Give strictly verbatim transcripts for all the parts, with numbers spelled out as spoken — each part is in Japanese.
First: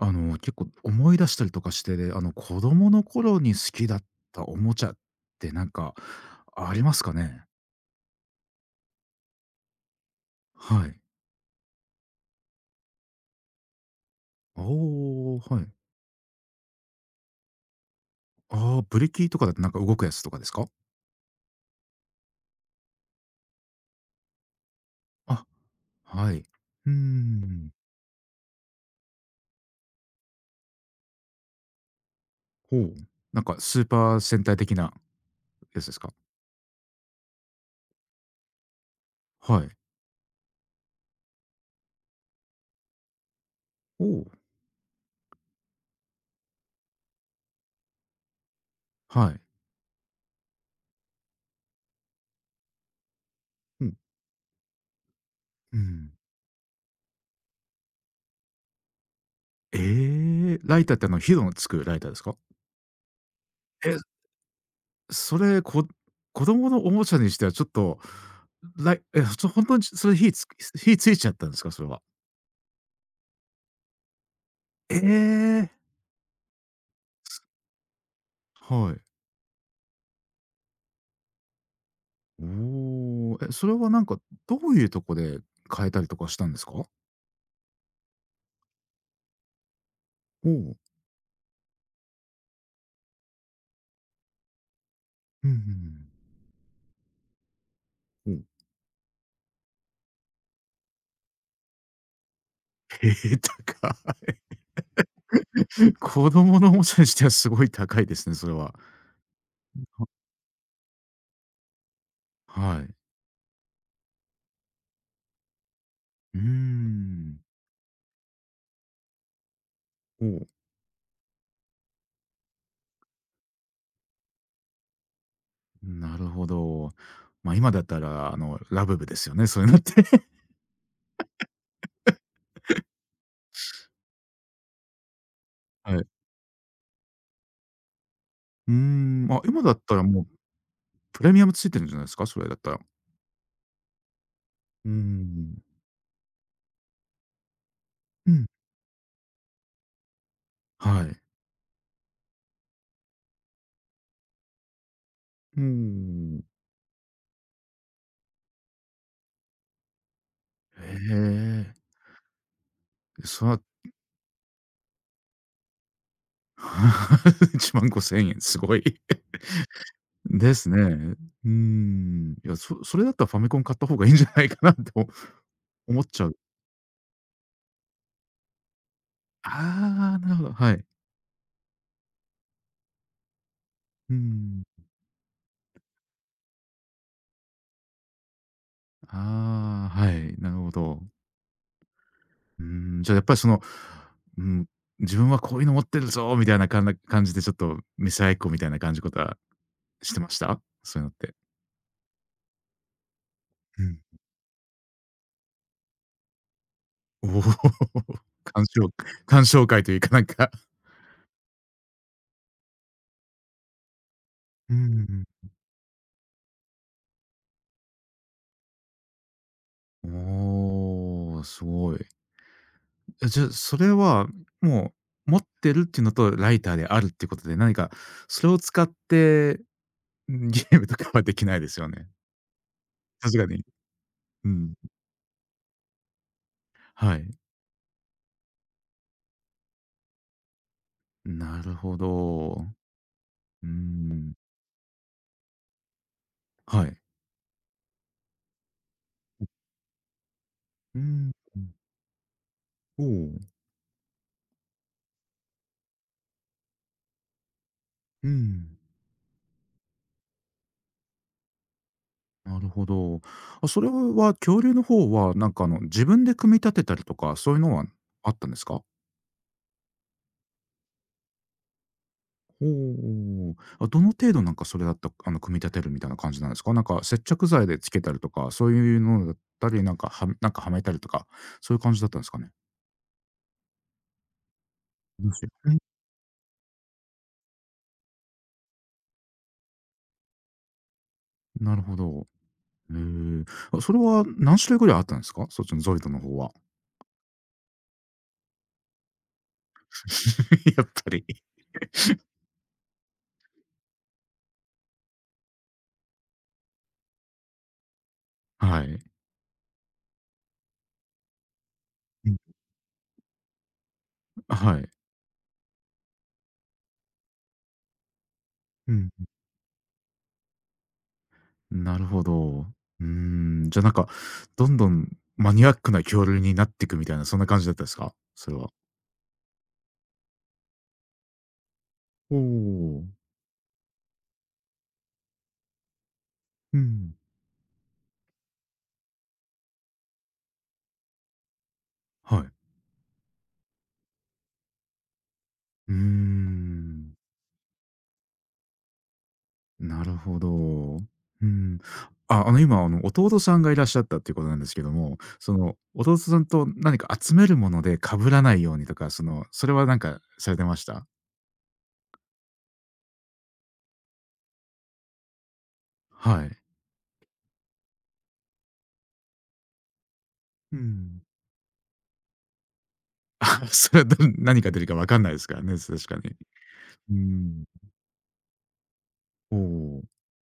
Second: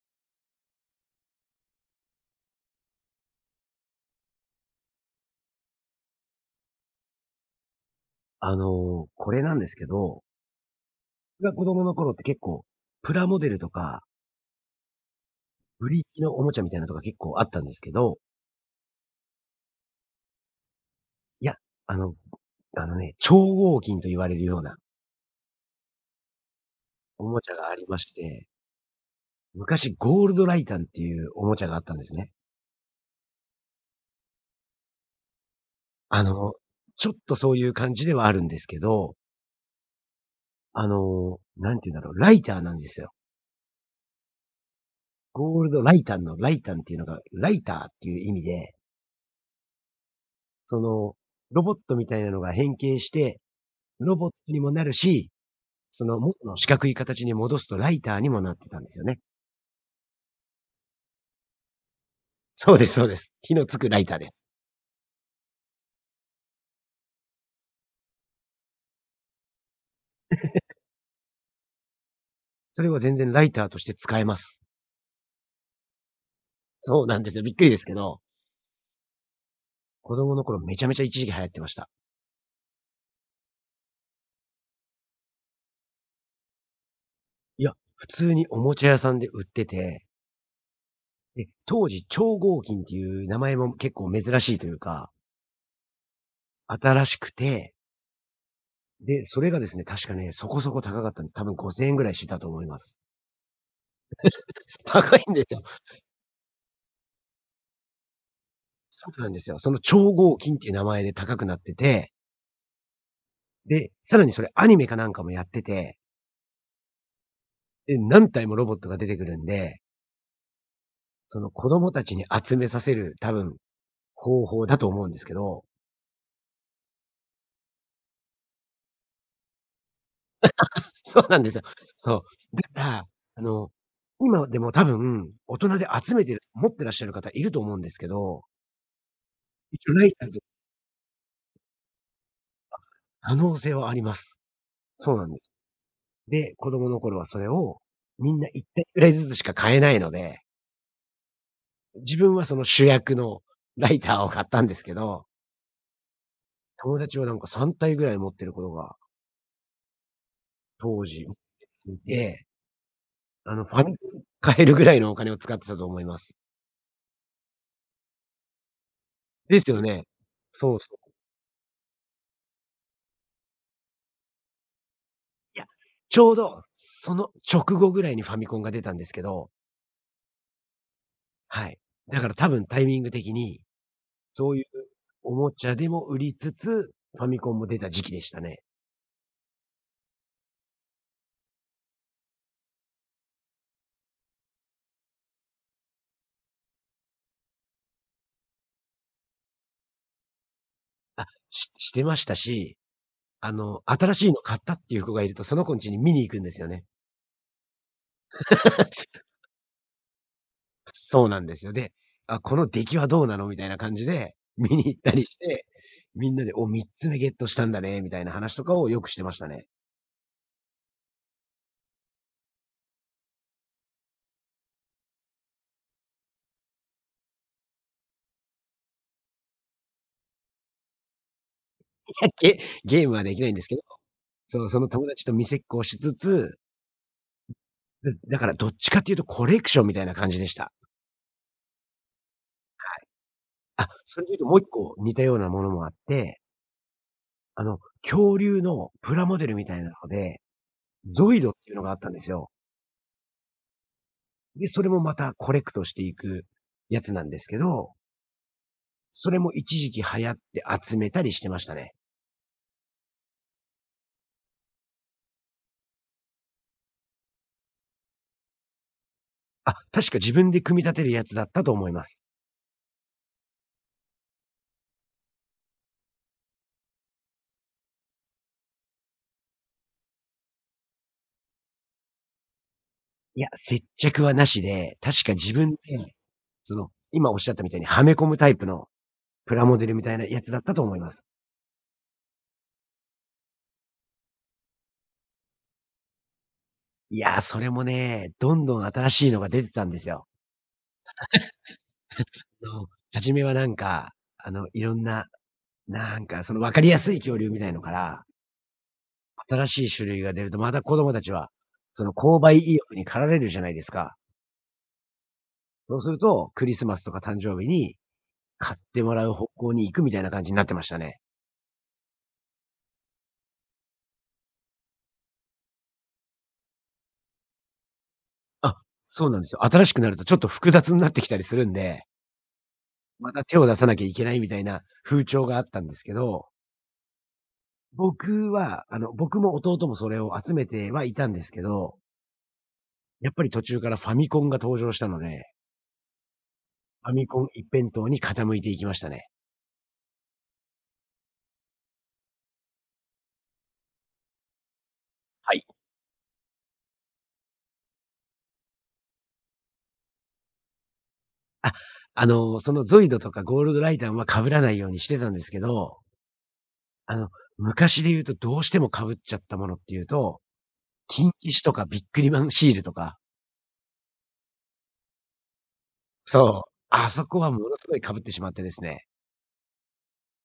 あの、結構思い出したりとかして、であの、子供の頃に好きだったおもちゃってなんかありますかね？あの、これなんですけど、はい。僕が子供の頃って結構、プラモデルとか、おおはい。ブリキのおもちゃみたいなのとか結構あったんですけど、ああ、ブレーキとかだとなんか動くやつとかですか？いや、あの、あのね、超合金と言われるようなあ、はい。うーおもちゃがん。ありまして、昔ゴールドライタンっていうおもちゃがあったんですね。ほう。なんかスーパー戦隊的なやつですか？あの、ちょっとそういう感じではあるんですけど、はい。あの、なんて言うんだろう、ライターなんですよ。おお、ゴールドライタンのライタンっていうのが、ライターっていう意味で、はい。その、ロボットみたいなのが変形して、うん、ロボットにもなるし、うそん。の元の四角い形に戻すとライターにもなってたんですよね。ええー、ライターってあの、火のつくライターですか？そうですそうです。火のつくラえ、イターです。それ、こ子供のおもちゃにしてはちょっと、らいえ、ちょほんとにそれ火つ火ついちゃったんですか？それは。それは全然ライターとして使えます。ええ。そうなんですよ。びっくりですけど、はい。子供の頃めちゃめちゃ一時期流行ってました。おお、え、それはなんかどういうとこで変えたりとかしたんですか？いや、普通におもちゃ屋さんで売ってて、おお。で、当時超合金っていう名前も結構珍しいというか、うんうん新しくて、うん。おお、で、それがですね、確かね、そこそこ高かったんで、多分ごせんえんぐらいしてたと思います。へえ、高い。高いんですよ。子供のおもちゃにしてはすごい高いですね、それは。そうなんですよ。その超は合金っていう名前で高くなってて、はい。で、さらにそれアニメかなんかもやってて、うーん。で、何体もロボットが出てくるんで、おお、その子供たちに集めさせる多分方法だと思うんですけど、なるほど。ま、今だったら、あの、ラブブですよね、そういうのって。そうなんですよ。そう。だから、あの、今でも多分大人ではい。集めてる持ってらっしゃる方いると思うんですけど、うーん、まあ、今だっ一応たらライもタうーとプレミアムついてるんじゃないですか？それだったら。可能性はあります。うーそうなんです。ん。で、子供の頃はそれをうみんん。ないったい体ぐらいずつしか買えないので、はい。自分はその主役のライターを買ったんですけど、うーん。友達はなんかさんたい体ぐらい持ってることがへ当時え。いて、そあら の、ファミコン買えるぐらいのお金を使ってたと思います。いちまんごせん円、すごい。ですよね。ですそね。うそう。うーん。いや、そそれだったらファミコン買った方がいいんじゃないかなと いや、思っちちゃょうう。どその直後ぐらいにファミコンが出たんですけど、ああ、なるほど、はい。はい。だから多分タイミング的に、うそういん。うおもちゃでも売りつつ、ファミコンも出た時期でしたね。ああ、はい、なるほど。うーん、じゃあやっぱりその、うん、自分はこういうの持ってるぞみたいなかんな感じでちょっと見せ合いっこみたいな感じことはしてました？そういうのって。ししてましたし、あの、うん。新 しいの買ったっていう子がいると、その子んちに見に行くんですよね。おお。鑑賞鑑賞会というかなんか。そうなんですよ。で、あ、この出来はどうなのみたいな感じで、見うに行ったりん して、みんなで、お、みっつめゲットしたんだね、みたいな話とかをよくしてましたね。おお、すごい。え、じゃあ、それはもう持ってるっていうのとライターであるってことで、何かそれを使って、ん、ゲームとかはできないですよね。いや、ゲゲームはさですきがないんでに。すけど、うそう、ん。その友達と見せっこをしつつ、はい。だだからどっちかっていうとコレクションみたいな感じでした。なるほど。はい。うあ、それでん。言うともう一個似たようなものもあって、はい。あの、恐竜のプラモデルみたいなので、うん、ゾイドっていうのがあったんですよ。おお。で、それもまたコレクトしていくやつなんですけど、うん。それも一時期流行って集めたりしてましたね。なるほど。あ、それは恐竜の方は、なんかあの、自分で組み立てたりとか、そういうのはあったんですか？あ、確か自分で組み立てるやつだったと思います。おおー。あ、どの程度なんかそれだと、あの、組み立てるみたいな感じなんですか？なんか接着剤でつけたりとか、そういうのだったり、なんか、はなんかはめたりとか、そういう感じだったんですかね？いや、接着はなしで、確か自分で、面その、今おっしゃったみたいにはめ込むタイプのプラモデルみたいなやつだったと思いま白いねす。なるほど。へえ。あ、それは何種類ぐらいあったんですか？そっちのゾイドの方は。いや、それもね、どんどん新しいのが出てたんですよ。やっぱり。の、初めはなんか、あの、いろんな、なんかその分かりやすい恐竜みたいのから、はい。新しい種類が出るとまた子供たちは、そのうん。購買意欲に駆られるじゃないですか。はい。そうすると、クリスマスとか誕生日に買っうてんもらう方向に行くみたいな感じになってましたね。なるほど。うーん、じゃ、なんか、どんどんマニアックな恐竜になっていくみたいな、そんな感じだったですか？それは。あ、そうなんですよ。新しくなるとちょっと複雑になってきたりするんで、おお。また手を出さなきゃいけないみたいな風潮があったんですけど、うん、僕は、あの、僕も弟もそれを集めてはいたんですけど、はい。やっぱり途中からファミコンが登場したので、うーファん、ミコン一辺倒に傾いていきましたね。なるほど。うん。あ、あの、今、あの、弟さんがいらっしゃったっていうことなんですけども、そはい。の、弟さんと何か集めるもので被らないようにとか、その、それはなんかされてました？あ、あの、そのゾイドとかゴールドライダーは被らないようにしてたんですけど、はい。あの、昔で言うとどうしても被っちゃったものっていうとうん。キンキシとかビックリマンシールとか、あ、それはど何が出るか分かんないですからね、確かに。そう、あうそこはん。ものすごい被ってしまってですね。おお、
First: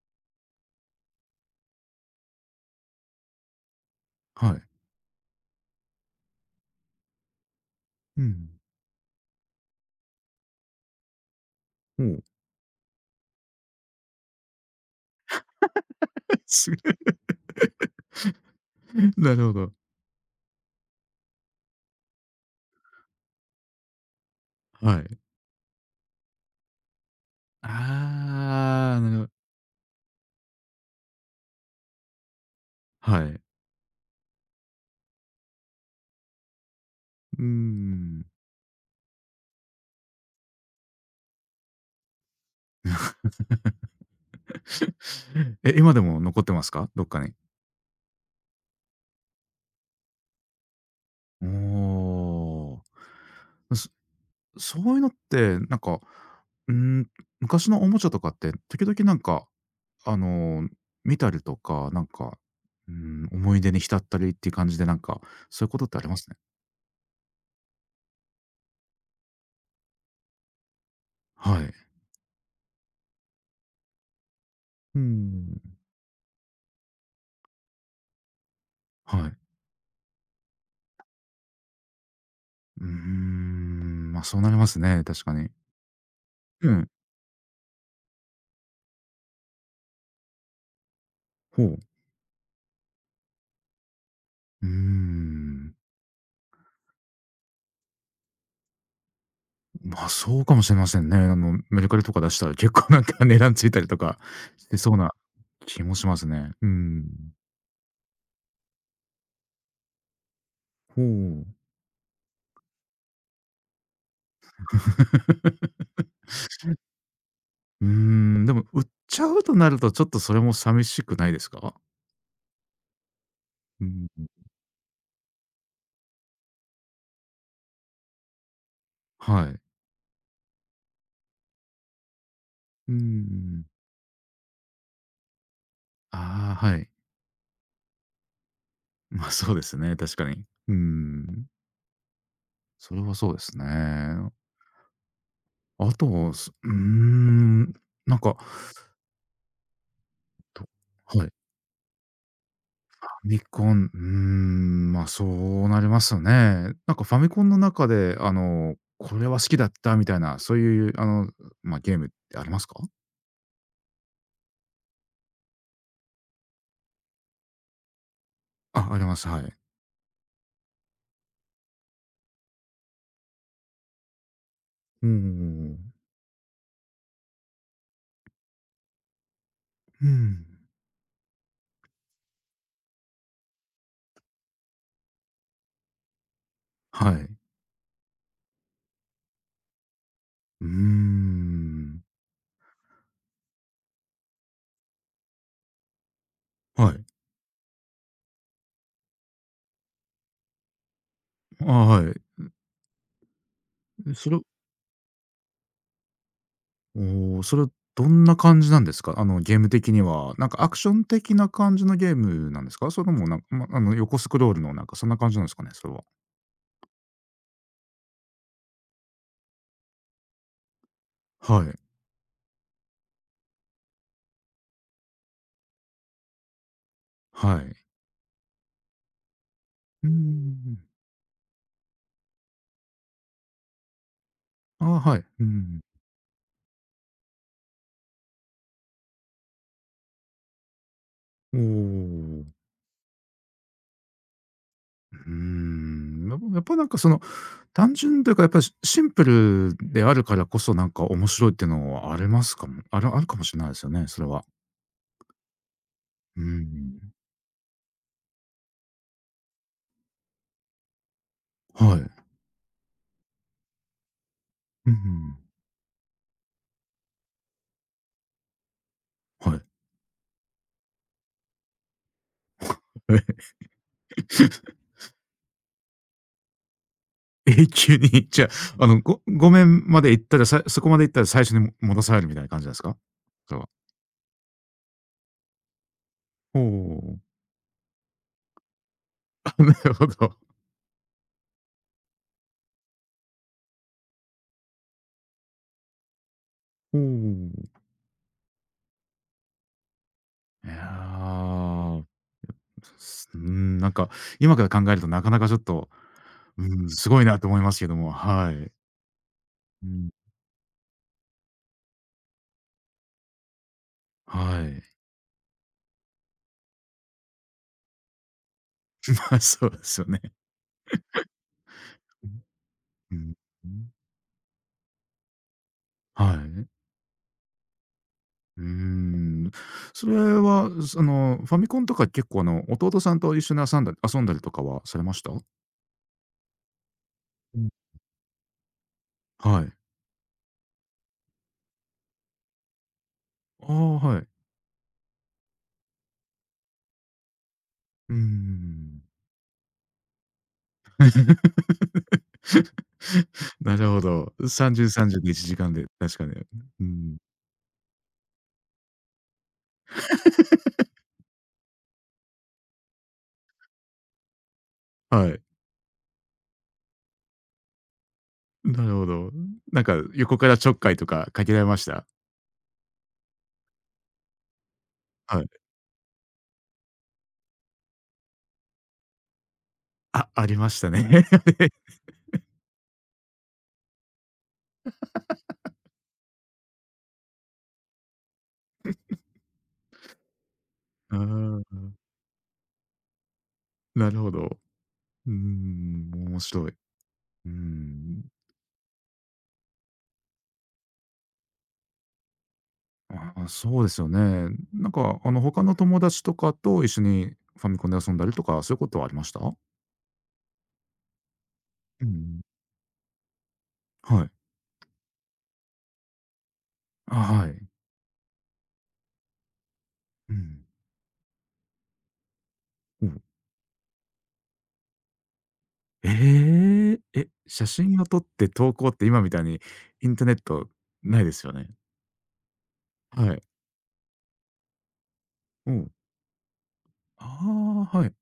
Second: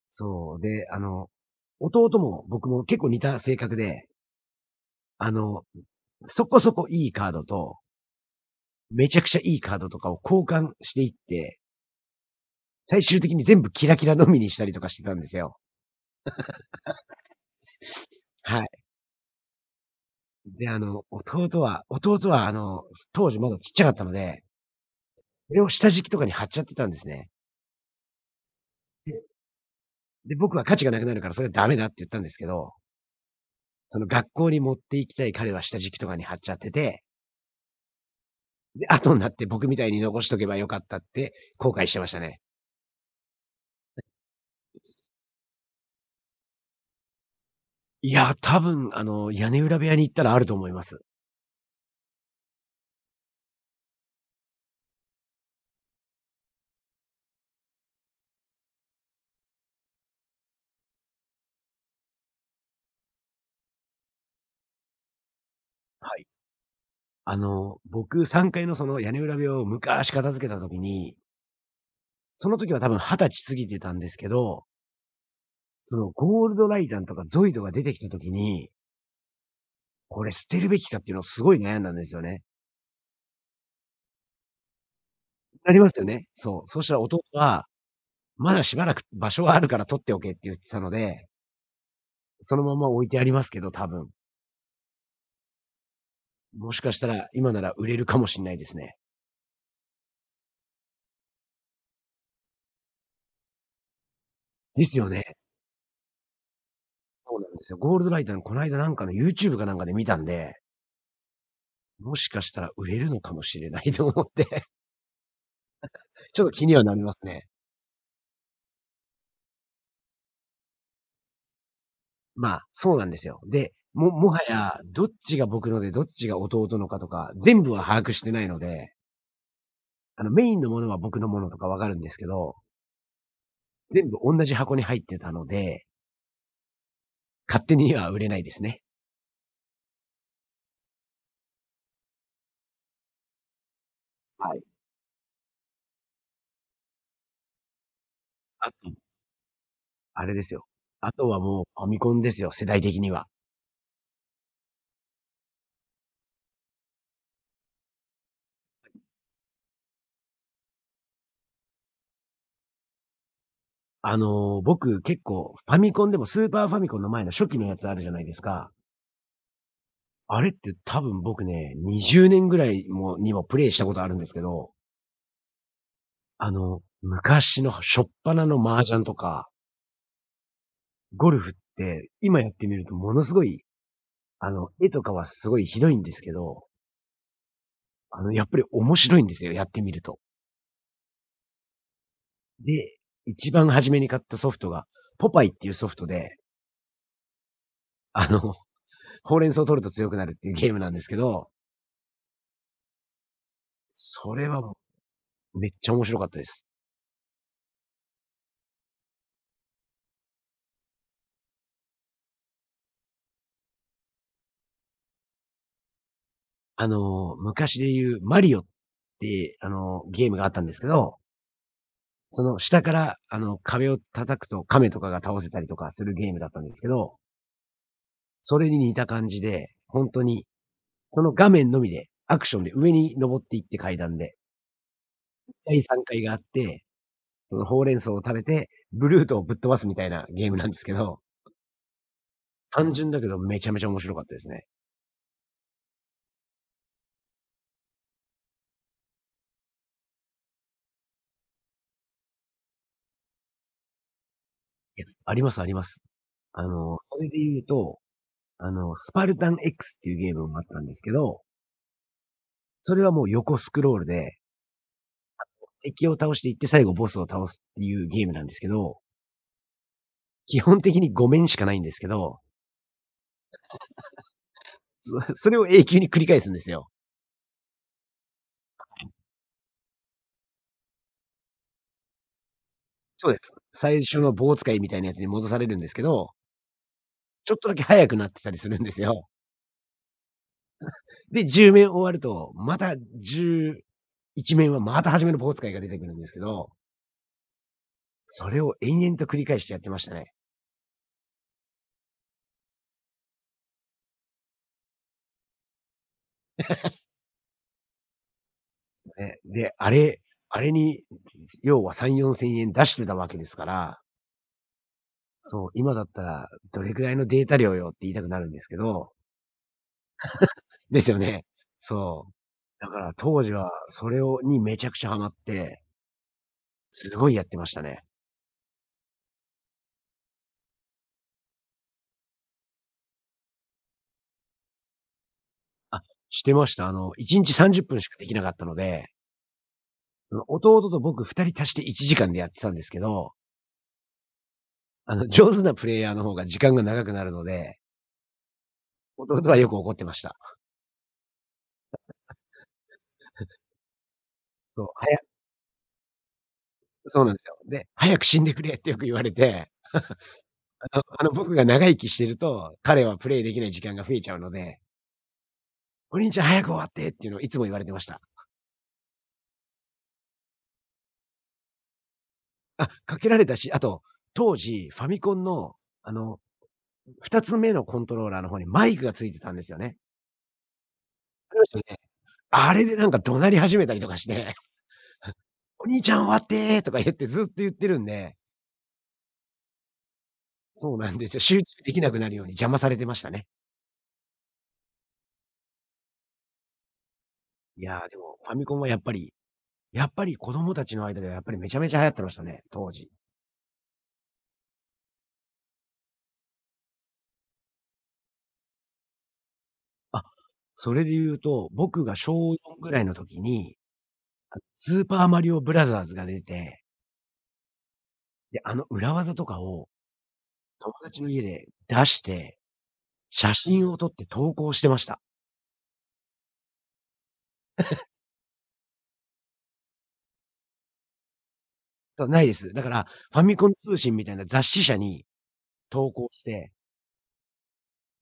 そう、で、あの、弟も僕も結構似た性格で、はい。あの、そこそこいいカードと、うん。めちゃくちゃいいカードとかを交換していって、ほう。最終的に全部キラキラのみにしたりとかしてたんですよ。すごい。はい。なるほど。で、あの、弟は弟はあの、当時まだちっちゃかったので、はい。それを下敷きとかに貼っちゃってたんですね。ああ、なるでほど、で、僕は価値がなくなるからそれはダメだって言ったんですけど、はい。その学校に持って行きたい彼は下敷きとかに貼っちゃってて、うーん。で、後になって僕みたいに残しとけばよかったって後悔してましたね。え、今でも残ってますか？どっかに。いや、多分あの、屋根裏部屋に行ったらあると思います。おお。そそういうのって、なんか、うーん、昔のおもちゃとかって、時々なんか、あの、見たりとか、なんか、うん、思い出に浸ったりっていう感じで、なんか、そういうことってありはまい。すね。あの、僕さんがいのその屋根裏部屋を昔片付けた時に、はい。その時は多分はたち過ぎてたんですけど、うん。そのゴールドライダーとかゾイドが出てきた時に、はい。これ捨てるべきかっていうのをすごい悩んだんですよね。うーん、ま、そうなりますね、確かに。なりますよね。そう。うそしん。たら弟は、まだしばらく場所はあるから取っておけって言ってたので、ほう。そのまま置いてありますけど、多分。うーん。もしかしたら、今なら売れるかもしんないですね。まあ、そうかもしれませんね。あの、メルカリとか出したら結構なんか値段ついたりとかしてでそすうよなね。気もしますね。うん。そうなんですよ。ゴールドライターのこないだなんかの ユーチューブ かなんかで見たんで、ほう。もしかしたら売れるのかもしれないと思って、ちょっと気にはなりますね。うーん、でも売っちゃうとなると、ちょっとそれも寂しくないですか？まあ、そうなんですよ。で、うん、ももはや、どっちが僕ので、どっちが弟のかとか、全部は把握してないので、はい。あの、メインのものは僕のものとかわかるんですけど、うん。全部おんなじ箱に入ってたので、ああ、はい。勝手には売れないですね。まあ、そうですね、確かに。うん。それはそうですね。はい。あと、すうーん、なんか、あとあれですと、よ。あはとい。はもうファミコンですよ、世代的ファには。ミコン、うーん、ま、あそうなりますよね。なんかファミコンの中で、あの、これは好きだったみたいな、そういうあの、ま、ゲームってありますか？あの、僕結構ファミコンでもスーパーファミコンの前の初期のやつあるじゃないですか。あ、あります、はい。あれって多分僕ね、にじゅうねんぐらいもにもプレイしたことあるんですけど、うんうん、あの、昔の初っ端の麻雀とか、ゴルフって、今やってみるとものすごい、あの、絵とかはすごいひどいんですけど、はい。あの、やっぱり面白いんですよ、やってみると。うーん。で、一番初めに買ったソフトが、ポパイっていうソフトで、はい。あのほうれん草を取ると強くなるっていうゲームなんですけど、あ、はい。そそれれはめっちゃ面白かったです。おーそれどんな感じなんですか？あの、ゲーム的には、なんかアクション的な感じのゲームなんですか？それともなんかま、あの、横スクロールのなんかそんな感じなんですかね？それは。あの、昔で言うマリオって、あの、ゲームがあったんですけど、はい。その下から、あの、壁を叩くと亀とかが倒せたりとかするゲームだったんですけど、はい。それに似た感じで、ほうんーうとに、ん。その画面のみで、アクションで上に登っていって階段で、ああ、はい。う第ん。階、さんがいがあって、そのほうれん草を食べて、ブルートをぶっ飛ばすみたいなゲームなんですけど、おお。う単純だけどめちゃめちゃ面白かったですね。ん。やっぱやっぱなんかその、単純というか、やっぱりシシンプルであるからこそ、なんか面白いっていうのはありますかもあるあるかもしれないですよね、それは。いや、ありますあります。うあの、ん。それで言うと、あの、スパルタン X っていうゲームもあったんですけど、はい。それはもう横スクロールで、うん。敵を倒していって最後ボスを倒すっていうゲームなんですけど、はい。基本的にご面しかないんですけど、そ それを永久に繰り返すんですよ。永久に、じゃあ、あの、ごごめんまで行ったら、さそこまで行ったら最初にも戻されるみたいな感じなんですか？そうです。それは。最初の棒使いみたいなやつに戻されるんですけど、おお。ちょっとだけ速くなってたりするんですよ。なるほど。で、じゅう面終わると、またじゅういち面はまた初めの棒使いが出てくるんですけど、おお。それを延々と繰り返してやってましたね。いや。ーうーん、なんか、今から考えるとなかなかちょっと、うーん、すごいなと思いますけども、はい。ね、で、うあん。れあれに、要はさん、よんせん円出してたわけですから、はい。そう、今だったらどれくらいのデータ量よって言いたくなるんですけど、まあ、そうですよね。ですよね。そう。だからうん。当時うはん。それをにめちゃくちゃハマって、はい。すごいやってましたね。うーん。それは、その、ファミコンとか結構、あの、弟さんと一緒に遊んだ遊んだりとかはされました？あ、してました。あの、いちにちうん。さんじゅっぷんしかできなかったので、はい。その弟と僕ふたり足していちじかんでやってたんですけど、ああ、はい。あの、上手なプレイヤーの方が時間が長くなるので、うーん。弟はよく怒ってました。なるほど。そう、さんじゅう、はやさんじゅうでいちじかんで、確かに。うん。そうなんですよ。で、早く死んでくれってよく言われて。あ あの、僕が長生きしてると、彼はプレイできない時間が増えちゃうので、はい。「お兄ちゃん早く終わって」っていうのをいつも言われてました。なるほど。なんか横からちょっかいとかかけられました？あ、かけられたし、あと、当時ファミコンはい。の、あの、ふたつめのコントローラーの方にマイクがついてたんですよね。あ、ありましたね。ありました よね。あれでなんか怒鳴り始めたりとかして、お兄ちゃん終わって」とか言ってずっと言ってるんで、そうなあんですよ。集中ー、できなくなるように邪魔されてましたね。なるほど。うーん、面白い。うーいや、でん。もファミコンはやっぱりやっぱり子供たちの間ではやっぱりめちゃめちゃ流行ってましたね、当時。あー、そうですよね。なんかあの他の友達とかと一緒にファミコンで遊んだりとか、そういうことはありました？あ、それで言うと、僕うがん。小よんぐらいの時に、はい。スーパーマリオブラザーズが出て、あ、はい。で、あの裏技とかをうん。友達の家で出して、うん。写真を撮って投稿してました。ええ、え、写真を撮って投稿って今みたいにインターネットないですよね？そう、ないです。だから、はファい。ミコン通信みたいな雑誌社にうん。投稿して、ああ、はい。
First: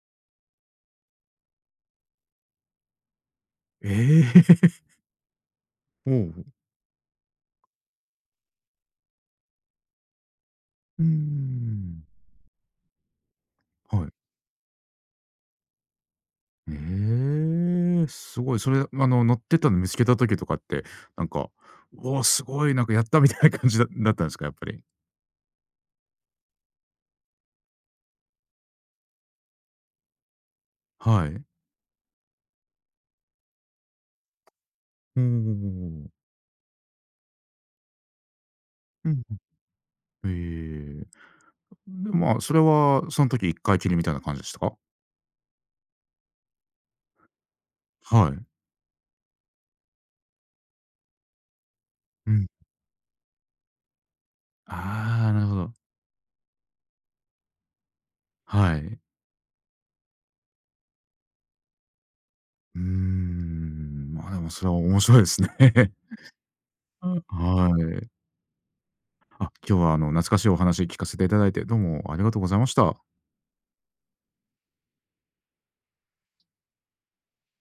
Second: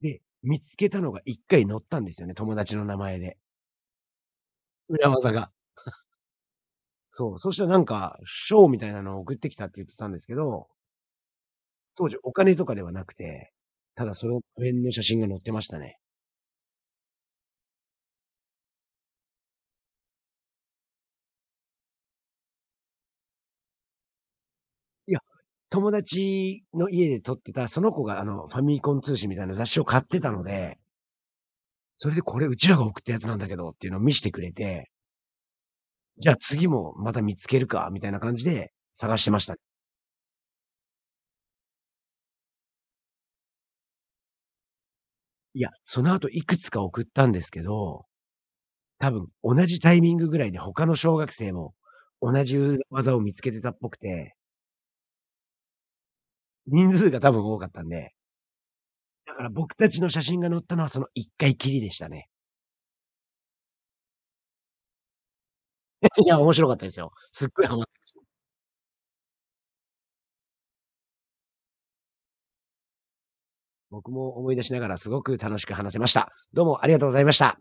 で、見つけたのがいっかい載ったんですよね、友達の名前で。ええ。裏技が。おお。そう、そしたらなんか、賞みたいなのを送ってきたって言ってたんですけど、うーん。当時お金とかではなくて、はたい。だその辺の写真が載ってましたね。ええ、すごい。それ、あの、乗ってたの見つけた時とかって、なんか、おお、すごい、なんかやったみたいな感じだ だったんですか？やっぱり。いや、友達の家で撮ってた、その子があの、ファミコン通信みたいな雑誌を買ってたので、はい。それでこれうちらが送ったやつなんだけどっていうのを見してくれて、おおうんうん、じゃあ次もまた見つけるかみたいな感じで探してました。ええ。で、まあ、それはそん時一回きりみたいな感じでしたか？いや、その後いくつか送ったんですけど、はい。多分同じタイミングぐらいで他の小学生もう同ん。じ裏技を見つけてたっぽくて、ああ、なるほど。人数が多分多かったんで、はい。だから僕たちの写真が載ったのはそのいっかいきりでしたね。うーん、まあ、でもそれは面白いですね。いや、面白かったですよ。すっごい。はハマい。あ、今日は、あの、懐かしいお話聞かせていただいて、どうもありがとうございました。僕も思い出しながらすごく楽しく話せました。どうもありがとうございました。